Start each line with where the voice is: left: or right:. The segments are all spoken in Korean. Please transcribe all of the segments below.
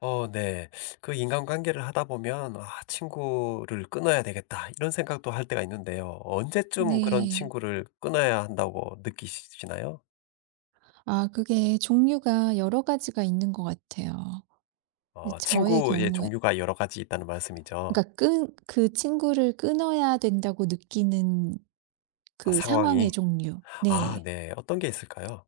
left: 어 네. 그 인간관계를 하다 보면 '아 친구를 끊어야 되겠다.' 이런 생각도 할 때가 있는데요. 언제쯤 그런
right: 네.
left: 친구를 끊어야 한다고 느끼시나요?
right: 아 그게 종류가 여러 가지가 있는 것 같아요. 근데 저의
left: 친구의
right: 경우에
left: 종류가 여러 가지 있다는 말씀이죠.
right: 그러니까 끈 그 친구를 끊어야 된다고 느끼는
left: 아,
right: 그 상황의
left: 상황이.
right: 종류.
left: 아
right: 네.
left: 네. 어떤 게 있을까요?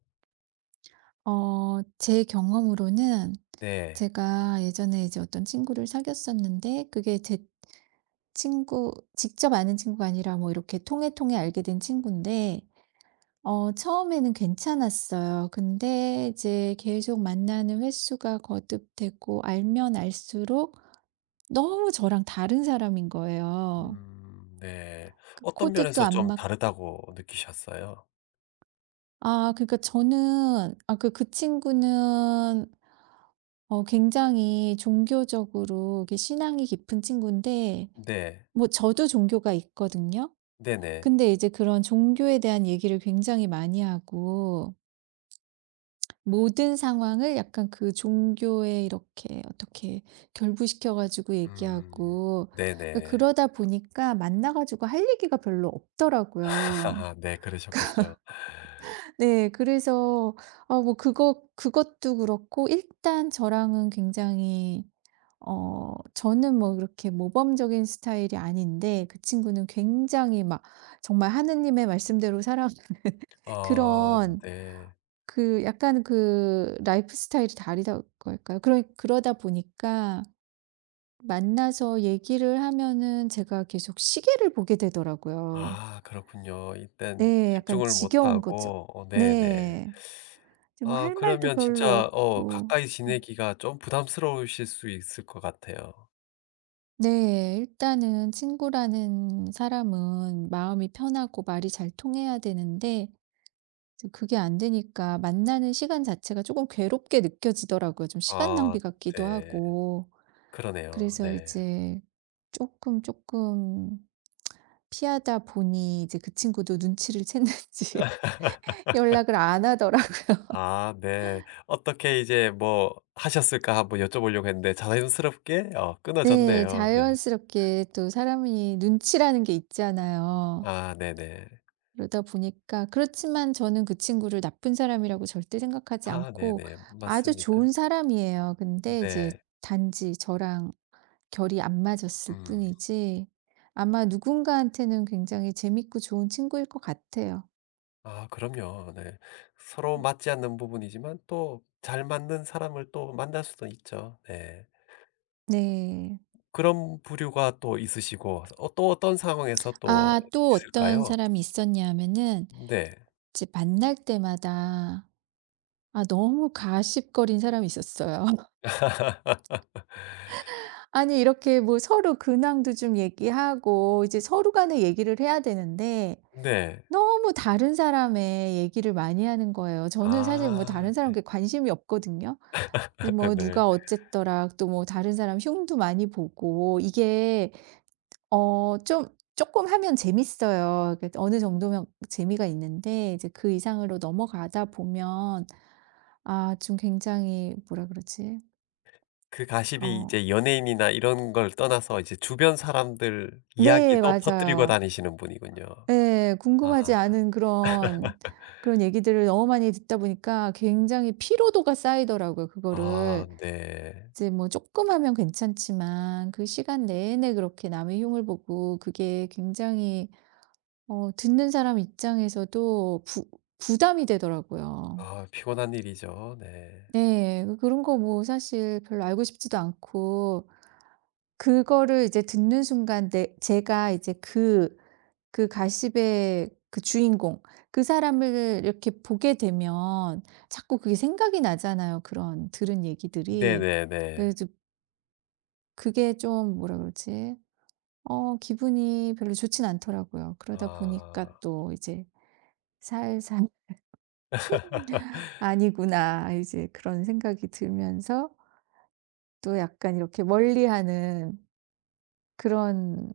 right: 제 경험으로는
left: 네.
right: 제가 예전에 이제 어떤 친구를 사귀었었는데 그게 제 친구 직접 아는 친구가 아니라 뭐 이렇게 통해 알게 된 친군데 처음에는 괜찮았어요. 근데 이제 계속 만나는 횟수가 거듭되고 알면 알수록 너무 저랑 다른 사람인 거예요.
left: 네.
right: 그
left: 어떤
right: 코드도
left: 면에서
right: 안
left: 좀
right: 맞.
left: 다르다고 느끼셨어요?
right: 아 그러니까 저는 아 그 친구는 굉장히 종교적으로 이렇게 신앙이 깊은 친구인데
left: 네.
right: 뭐 저도 종교가 있거든요.
left: 네네.
right: 근데 이제 그런 종교에 대한 얘기를 굉장히 많이 하고 모든 상황을 약간 그 종교에 이렇게 어떻게 결부시켜 가지고
left: 음.
right: 얘기하고
left: 네네.
right: 그러다 보니까 만나 가지고 할 얘기가 별로 없더라고요.
left: 네, 그러셨군요.
right: 네. 그래서 뭐 그거 그것도 그렇고 일단 저랑은 굉장히. 저는 뭐 그렇게 모범적인 스타일이 아닌데 그 친구는 굉장히 막 정말 하느님의 말씀대로 살아가는
left: 어
right: 그런
left: 네.
right: 그 약간 그 라이프 스타일이 다르다 걸까요? 그러다 보니까 만나서 얘기를 하면은 제가 계속 시계를 보게 되더라고요.
left: 아, 그렇군요. 일단
right: 네. 약간
left: 집중을
right: 지겨운 거죠.
left: 못하고 네네.
right: 네. 뭐
left: 아,
right: 할 말도
left: 그러면
right: 별로
left: 진짜
right: 없고.
left: 가까이
right: 음.
left: 지내기가 좀 부담스러우실 수 있을 것 같아요.
right: 네. 일단은 친구라는 사람은 마음이 편하고 말이 잘 통해야 되는데 이제 그게 안 되니까 만나는 시간 자체가 조금 괴롭게 느껴지더라고요. 좀 시간
left: 아
right: 낭비 같기도
left: 네.
right: 하고.
left: 그러네요.
right: 그래서
left: 네.
right: 이제 조금 피하다 보니 이제 그 친구도 눈치를 챘는지 연락을 안 하더라고요.
left: 아 네. 어떻게 이제 뭐 하셨을까 한번 여쭤보려고 했는데 자연스럽게
right: 네.
left: 끊어졌네요. 네.
right: 자연스럽게 또 사람이 눈치라는 게 있잖아요.
left: 아 네네.
right: 그러다 보니까 그렇지만 저는 그 친구를 나쁜 사람이라고 절대 생각하지
left: 아
right: 않고
left: 네네.
right: 아주
left: 맞습니다.
right: 좋은 사람이에요. 근데 이제
left: 네.
right: 단지 저랑 결이 안 맞았을
left: 음.
right: 뿐이지 아마 누군가한테는 굉장히 재밌고 좋은 친구일 것 같아요.
left: 아 그럼요. 네. 서로 맞지 않는 부분이지만 또 잘 맞는 사람을 또 만날 수도 있죠. 네.
right: 네.
left: 그런 부류가 또 있으시고 또 어떤 상황에서 또
right: 아 또 어떤
left: 있을까요?
right: 사람이 있었냐면은
left: 네.
right: 이제 만날 때마다 아 너무 가십거린 사람이 있었어요. 아니 이렇게 뭐 서로 근황도 좀 얘기하고 이제 서로 간에 얘기를 해야 되는데
left: 네.
right: 너무 다른 사람의 얘기를 많이 하는 거예요. 저는 사실 뭐
left: 아
right: 다른 사람 께게 관심이 없거든요. 근데 뭐
left: 네.
right: 누가 어쨌더라 또 뭐 다른 사람 흉도 많이 보고 이게 좀 조금 하면 재밌어요. 그 어느 정도면 재미가 있는데 이제 그 이상으로 넘어가다 보면 아 좀 굉장히 뭐라 그러지?
left: 그 가십이
right: 어
left: 이제 연예인이나 이런 걸 떠나서 이제 주변 사람들
right: 네
left: 이야기도 퍼뜨리고
right: 맞아요.
left: 다니시는 분이군요.
right: 네 궁금하지
left: 아.
right: 않은 그런 얘기들을 너무 많이 듣다 보니까 굉장히 피로도가 쌓이더라고요
left: 아
right: 그거를.
left: 네.
right: 이제 뭐 조금 하면 괜찮지만 그 시간 내내 그렇게 남의 흉을 보고 그게 굉장히 듣는 사람 입장에서도 부 부담이 되더라고요.
left: 아, 피곤한 일이죠. 네.
right: 네. 그런 거 뭐 사실 별로 알고 싶지도 않고 그거를 이제 듣는 순간 내 제가 이제 그 그 가십의 그 주인공 그 사람을 이렇게 보게 되면 자꾸 그게 생각이 나잖아요, 그런 들은 얘기들이.
left: 네네네.
right: 그래서 그게 좀 뭐라 그러지? 기분이 별로 좋진 않더라고요. 그러다 보니까
left: 아.
right: 또 이제 '살살 아니구나.' 이제 그런 생각이 들면서 또 약간 이렇게 멀리하는 그런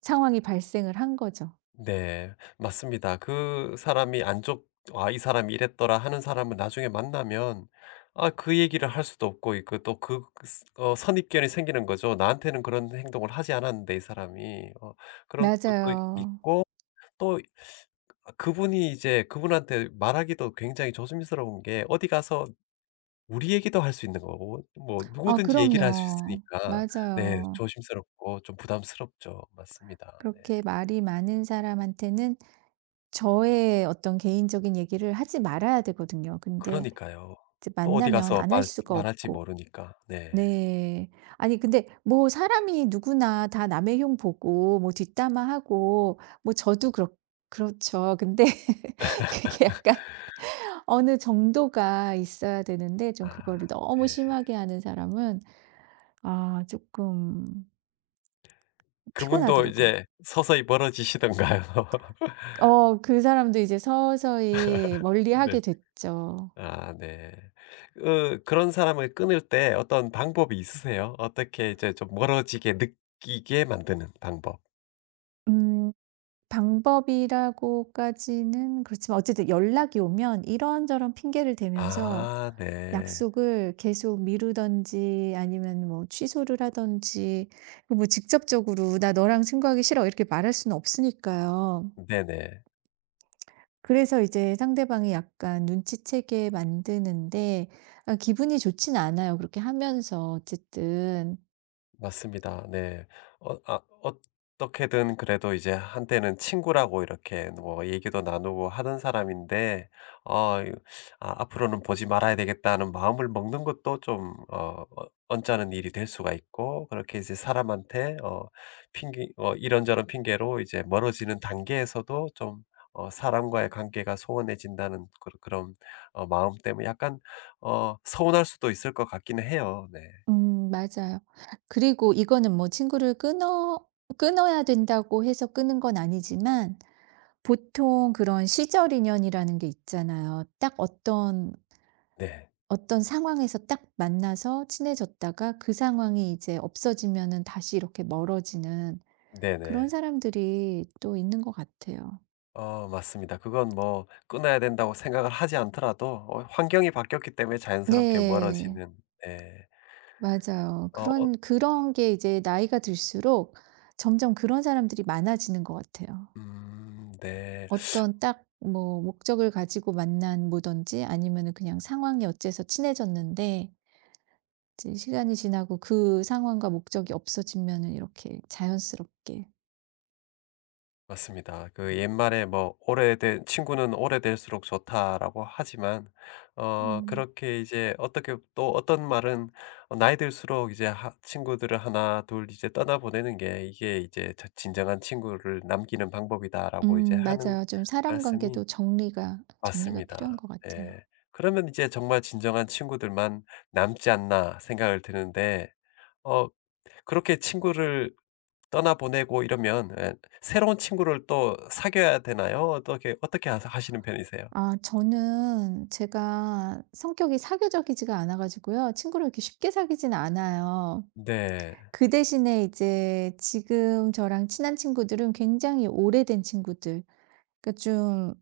right: 상황이 발생을 한 거죠.
left: 네. 맞습니다. 그 사람이 안 좋 "아 이 사람이 이랬더라." 하는 사람은 나중에 만나면 아 그 얘기를 할 수도 없고 그 또 그 스 어 선입견이 생기는 거죠. '나한테는 그런 행동을 하지 않았는데 이 사람이.' 어, 그런 것도
right: 맞아요.
left: 있고 또 아, 그분이 이제 그분한테 말하기도 굉장히 조심스러운 게 어디 가서 우리 얘기도 할 수 있는 거고 뭐
right: 아
left: 누구든지 얘기를 할 수
right: 그럼요.
left: 있으니까 네,
right: 맞아요.
left: 조심스럽고 좀 부담스럽죠. 맞습니다. 네.
right: 그렇게 말이 많은 사람한테는 저의 어떤 개인적인 얘기를 하지 말아야 되거든요. 근데
left: 그러니까요.
right: 이제
left: 또 어디
right: 만나면
left: 가서
right: 안 할
left: 말
right: 수가
left: 말할지
right: 없고.
left: 모르니까. 네.
right: 네. 아니 근데 뭐 사람이 누구나 다 남의 흉 보고 뭐 뒷담화하고 뭐 저도 그렇죠. 근데 그게 약간 어느 정도가 있어야 되는데 좀
left: 아
right: 그거를 너무
left: 네.
right: 심하게 하는 사람은 아 조금
left: 그분도
right: 피곤하더라고요.
left: 이제 서서히 멀어지시던가요?
right: 그 사람도 이제 서서히
left: 네.
right: 멀리하게 됐죠.
left: 아 네. 으, 그런 사람을 끊을 때 어떤 방법이 있으세요? 어떻게 이제 좀 멀어지게 느끼게 만드는 방법.
right: 음 방법이라고까지는 그렇지만 어쨌든 연락이 오면 이런저런 핑계를 대면서
left: 아 네.
right: 약속을 계속 미루든지 아니면 뭐 취소를 하든지 뭐 직접적으로 "나 너랑 친구하기 싫어." 이렇게 말할 수는 없으니까요.
left: 네네.
right: 그래서 이제 상대방이 약간 눈치채게 만드는데 아 기분이 좋진 않아요, 그렇게 하면서 어쨌든.
left: 맞습니다. 네. 어 아 어떻게든 그래도 이제 한때는 친구라고 이렇게 뭐 얘기도 나누고 하던 사람인데 어 이 '아 앞으로는 보지 말아야 되겠다.'는 마음을 먹는 것도 좀 어 언짢은 일이 될 수가 있고, 그렇게 이제 사람한테 핑계, 이런저런 핑계로 이제 멀어지는 단계에서도 좀 어, 사람과의 관계가 소원해진다는 그런 마음 때문에 약간 어, 서운할 수도 있을 것 같기는 해요. 네.
right: 맞아요. 그리고 이거는 뭐 친구를 끊어야 된다고 해서 끊은 건 아니지만 보통 그런 시절 인연이라는 게 있잖아요. 딱 어떤
left: 네.
right: 어떤 상황에서 딱 만나서 친해졌다가 그 상황이 이제 없어지면은 다시 이렇게 멀어지는 그런
left: 네네.
right: 사람들이 또 있는 것 같아요.
left: 어, 맞습니다. 그건 뭐 끊어야 된다고 생각을 하지 않더라도 환경이 바뀌었기 때문에 자연스럽게
right: 네.
left: 멀어지는. 네.
right: 맞아요.
left: 어 어
right: 그런 게 이제 나이가 들수록 점점 그런 사람들이 많아지는 것 같아요.
left: 네.
right: 어떤 딱 뭐 목적을 가지고 만난 뭐든지 아니면은 그냥 상황이 어째서 친해졌는데 이제 시간이 지나고 그 상황과 목적이 없어지면은 이렇게 자연스럽게.
left: 맞습니다. 그 옛말에 뭐 "오래된 친구는 오래될수록 좋다."라고 하지만 어,
right: 음.
left: 그렇게 이제 어떻게 또 어떤 말은 어, 나이 들수록 이제 하 친구들을 하나 둘 이제 떠나보내는 게, 이게 이제 저 "진정한 친구를 남기는 방법이다."라고 이제 하는
right: 맞아요. 좀 사람
left: 말씀이
right: 관계도 정리가 필요한
left: 맞습니다.
right: 것 같아요.
left: 네. 그러면 이제 정말 진정한 친구들만 남지 않나 생각을 드는데 어, 그렇게 친구를 떠나보내고 이러면 에, 새로운 친구를 또 사귀어야 되나요? 어떻게 하 하시는 편이세요?
right: 아 저는 제가 성격이 사교적이지가 않아 가지고요. 친구를 이렇게 쉽게 사귀지는 않아요.
left: 네.
right: 그 대신에 이제 지금 저랑 친한 친구들은 굉장히 오래된 친구들. 그러니까 좀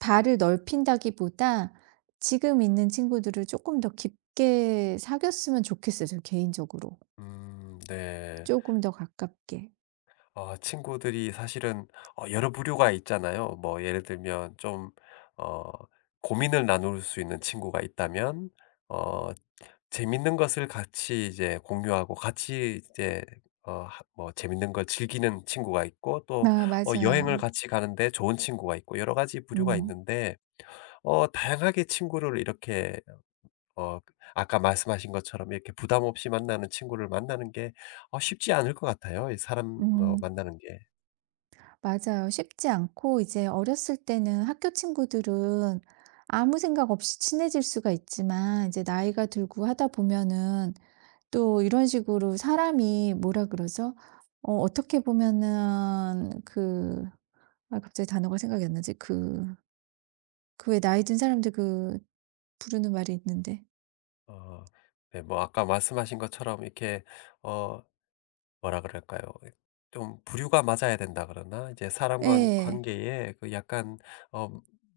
right: 발을 넓힌다기보다 지금 있는 친구들을 조금 더 깊게 사귀었으면 좋겠어요 저 개인적으로.
left: 네.
right: 조금 더 가깝게.
left: 어, 친구들이 사실은 어, 여러 부류가 있잖아요. 뭐 예를 들면 좀 어, 고민을 나눌 수 있는 친구가 있다면 어, 재밌는 것을 같이 이제 공유하고 같이 이제 어 하 뭐 재밌는 걸 즐기는 친구가 있고, 또
right: 아
left: 어, 여행을
right: 맞아요.
left: 같이 가는데 좋은 친구가 있고, 여러 가지 부류가
right: 음.
left: 있는데 어, 다양하게 친구를 이렇게 어, 아까 말씀하신 것처럼 이렇게 부담 없이 만나는 친구를 만나는 게 어, 쉽지 않을 것 같아요, 이 사람 어
right: 음
left: 만나는 게.
right: 맞아요. 쉽지 않고 이제 어렸을 때는 학교 친구들은 아무 생각 없이 친해질 수가 있지만 이제 나이가 들고 하다 보면은 또 이런 식으로 사람이 뭐라 그러죠? 어떻게 보면은 그 아 갑자기 단어가 생각이 안 나지. 그 왜 나이 든 사람들 그 부르는 말이 있는데.
left: 어 네, 뭐 아까 말씀하신 것처럼 이렇게 어, 뭐라 그럴까요? 예, 좀 부류가 맞아야 된다 그러나 이제 사람
right: 예.
left: 관
right: 예.
left: 관계에 그 약간 어,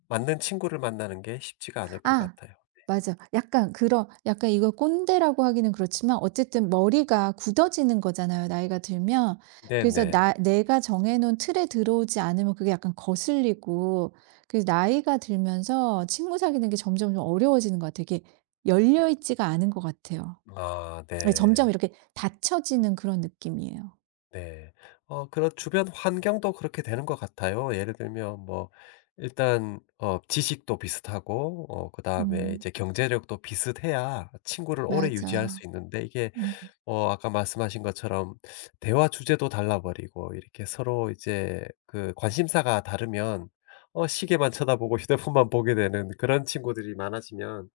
left: 맞는 친구를 만나는 게 쉽지가 않을 것
right: 아.
left: 같아요.
right: 맞아. 약간 그런 약간 이걸 꼰대라고 하기는 그렇지만 어쨌든 머리가 굳어지는 거잖아요, 나이가 들면. 그래서
left: 네네.
right: 나 내가 정해 놓은 틀에 들어오지 않으면 그게 약간 거슬리고 그 나이가 들면서 친구 사귀는 게 점점 좀 어려워지는 것 같아요. 이게 열려 있지가 않은 것 같아요.
left: 아
right: 예 점점
left: 네.
right: 이렇게 닫혀지는 그런 느낌이에요.
left: 네. 어, 그런 주변 환경도 그렇게 되는 것 같아요. 예를 들면 뭐 일단 어, 지식도 비슷하고 어, 그다음에
right: 음.
left: 이제 경제력도 비슷해야 친구를 오래 유지할
right: 맞아요.
left: 수 있는데 이게
right: 음.
left: 어, 아까 말씀하신 것처럼 대화 주제도 달라 버리고 이렇게 서로 이제 그 관심사가 다르면 어, 시계만 쳐다보고 휴대폰만 보게 되는 그런 친구들이 많아지면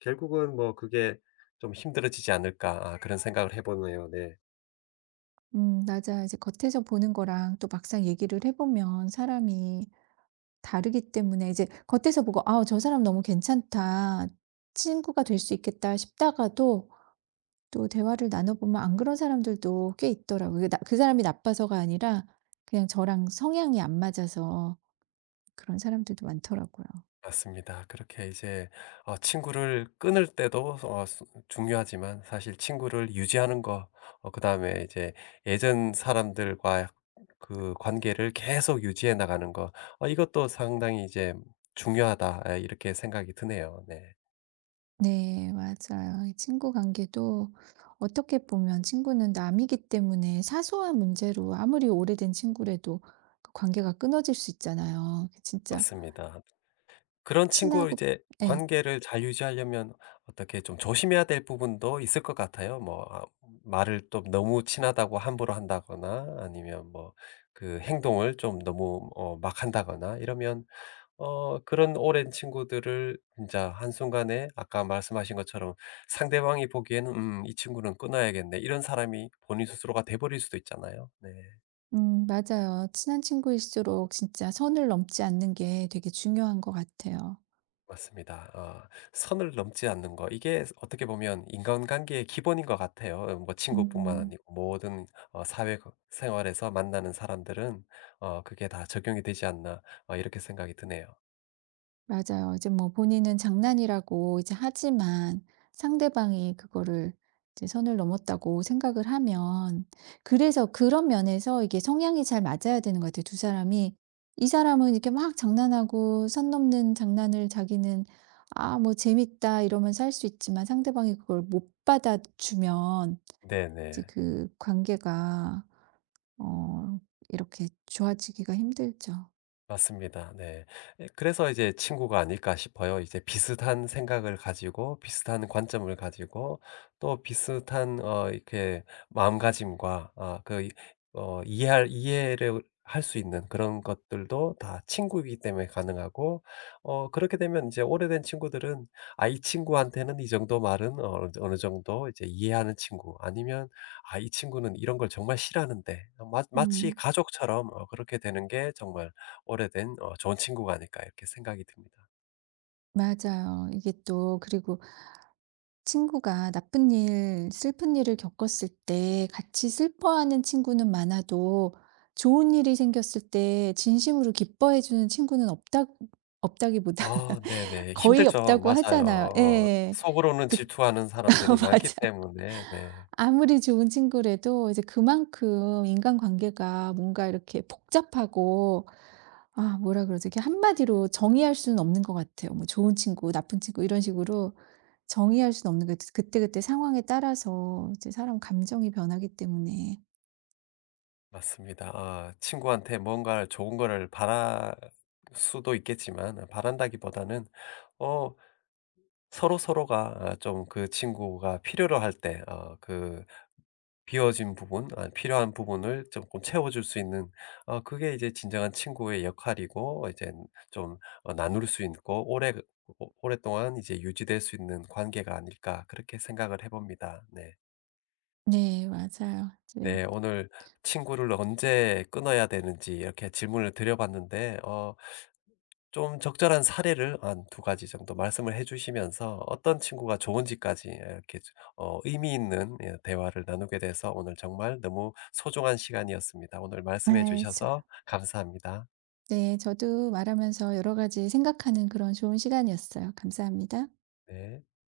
left: 결국은 뭐 그게 좀 힘들어지지 않을까 아 그런 생각을 해 보네요. 네.
right: 맞아요. 이제 겉에서 보는 거랑 또 막상 얘기를 해 보면 사람이 다르기 때문에 이제 겉에서 보고 '아 저 사람 너무 괜찮다. 친구가 될 수 있겠다.' 싶다가도 또 대화를 나눠 보면 안 그런 사람들도 꽤 있더라고요. 게나 그 사람이 나빠서가 아니라 그냥 저랑 성향이 안 맞아서 그런 사람들도 많더라고요.
left: 맞습니다. 그렇게 이제 어, 친구를 끊을 때도 어 수 중요하지만 사실 친구를 유지하는 거, 어 그다음에 이제 예전 사람들과 그 관계를 계속 유지해 나가는 거, 어, 이것도 상당히 이제 중요하다. 예, 이렇게 생각이 드네요. 네.
right: 네 맞아요. 이 친구 관계도 어떻게 보면 친구는 남이기 때문에 사소한 문제로 아무리 오래된 친구라도 그 관계가 끊어질 수 있잖아요. 그 진짜
left: 맞습니다. 그런 친구
right: 친하고.
left: 이제
right: 네.
left: 관계를 잘 유지하려면 어떻게 좀 조심해야 될 부분도 있을 것 같아요. 뭐 아, 말을 또 너무 친하다고 함부로 한다거나, 아니면 뭐 그 행동을 좀 너무 어 막 한다거나 이러면 어, 그런 오랜 친구들을 진짜 한순간에 아까 말씀하신 것처럼 상대방이 보기에는 '음 이 친구는 끊어야겠네.' 이런 사람이 본인 스스로가 돼 버릴 수도 있잖아요. 네.
right: 맞아요. 친한 친구일수록 진짜 선을 넘지 않는 게 되게 중요한 것 같아요.
left: 맞습니다. 어, 선을 넘지 않는 거, 이게 어떻게 보면 인간관계의 기본인 것 같아요. 어 뭐 친구뿐만
right: 음
left: 아니고 모든 어, 사회 생활에서 만나는 사람들은 어, '그게 다 적용이 되지 않나.' 어 이렇게 생각이 드네요.
right: 맞아요. 이제 뭐 본인은 장난이라고 이제 하지만 상대방이 그거를 이제 선을 넘었다고 생각을 하면 그래서 그런 면에서 이게 성향이 잘 맞아야 되는 것 같아요, 두 사람이. 이 사람은 이렇게 막 장난하고 선 넘는 장난을 자기는 '아 뭐 재밌다.' 이러면서 할 수 있지만 상대방이 그걸 못 받아주면 이제
left: 네네.
right: 그 관계가 어 이렇게 좋아지기가 힘들죠.
left: 맞습니다. 네. 에, 그래서 이제 친구가 아닐까 싶어요. 이제 비슷한 생각을 가지고 비슷한 관점을 가지고 또 비슷한 어 이렇게 마음가짐과 아 그 이 어, 이해할 이해를 할 수 있는 그런 것들도 다 친구이기 때문에 가능하고 어, 그렇게 되면 이제 오래된 친구들은 '아 이 친구한테는 이 정도 말은 어느 정도 이제 이해하는 친구.' 아니면 '아 이 친구는 이런 걸 정말 싫어하는데.' 어, 마 마치
right: 음
left: 가족처럼 어, 그렇게 되는 게 정말 오래된 어, 좋은 친구가 아닐까 이렇게 생각이 듭니다.
right: 맞아요. 이게 또 그리고 친구가 나쁜 일, 슬픈 일을 겪었을 때 같이 슬퍼하는 친구는 많아도 좋은 일이 생겼을 때 진심으로 기뻐해 주는 친구는 없다 없다기보다
left: 아 네네.
right: 거의
left: 힘들죠.
right: 없다고
left: 맞아요.
right: 하잖아요.
left: 어,
right: 예.
left: 속으로는
right: 즉
left: 질투하는 사람들이 많기
right: 맞아요.
left: 때문에. 네.
right: 아무리 좋은 친구라도 이제 그만큼 인간관계가 뭔가 이렇게 복잡하고 아 뭐라 그러죠? 이렇게 한마디로 정의할 수는 없는 것 같아요. 뭐 좋은 친구, 나쁜 친구 이런 식으로 정의할 수는 없는 것 같아요. 그때그때 상황에 따라서 이제 사람 감정이 변하기 때문에.
left: 맞습니다. 아, 친구한테 뭔가 좋은 거를 바랄 수도 있겠지만 어, 바란다기보다는 어, 서로서로가 아 좀 그 친구가 필요로 할 때 어, 그 비어진 부분, 아 필요한 부분을 조금 채워줄 수 있는 어, 그게 이제 진정한 친구의 역할이고, 이제 좀 어, 나눌 수 있고 오래 그, 오 오랫동안 이제 유지될 수 있는 관계가 아닐까 그렇게 생각을 해 봅니다. 네.
right: 네 맞아요. 이제
left: 네 오늘 친구를 언제 끊어야 되는지 이렇게 질문을 드려 봤는데 어, 좀 적절한 사례를 한 두 가지 정도 말씀을 해 주시면서 어떤 친구가 좋은지까지 이렇게 좀 어, 의미 있는 예 대화를 나누게 돼서 오늘 정말 너무 소중한 시간이었습니다. 오늘 말씀해
right: 네. 저
left: 주셔서 감사합니다.
right: 네 저도 말하면서 여러 가지 생각하는 그런 좋은 시간이었어요. 감사합니다.
left: 네.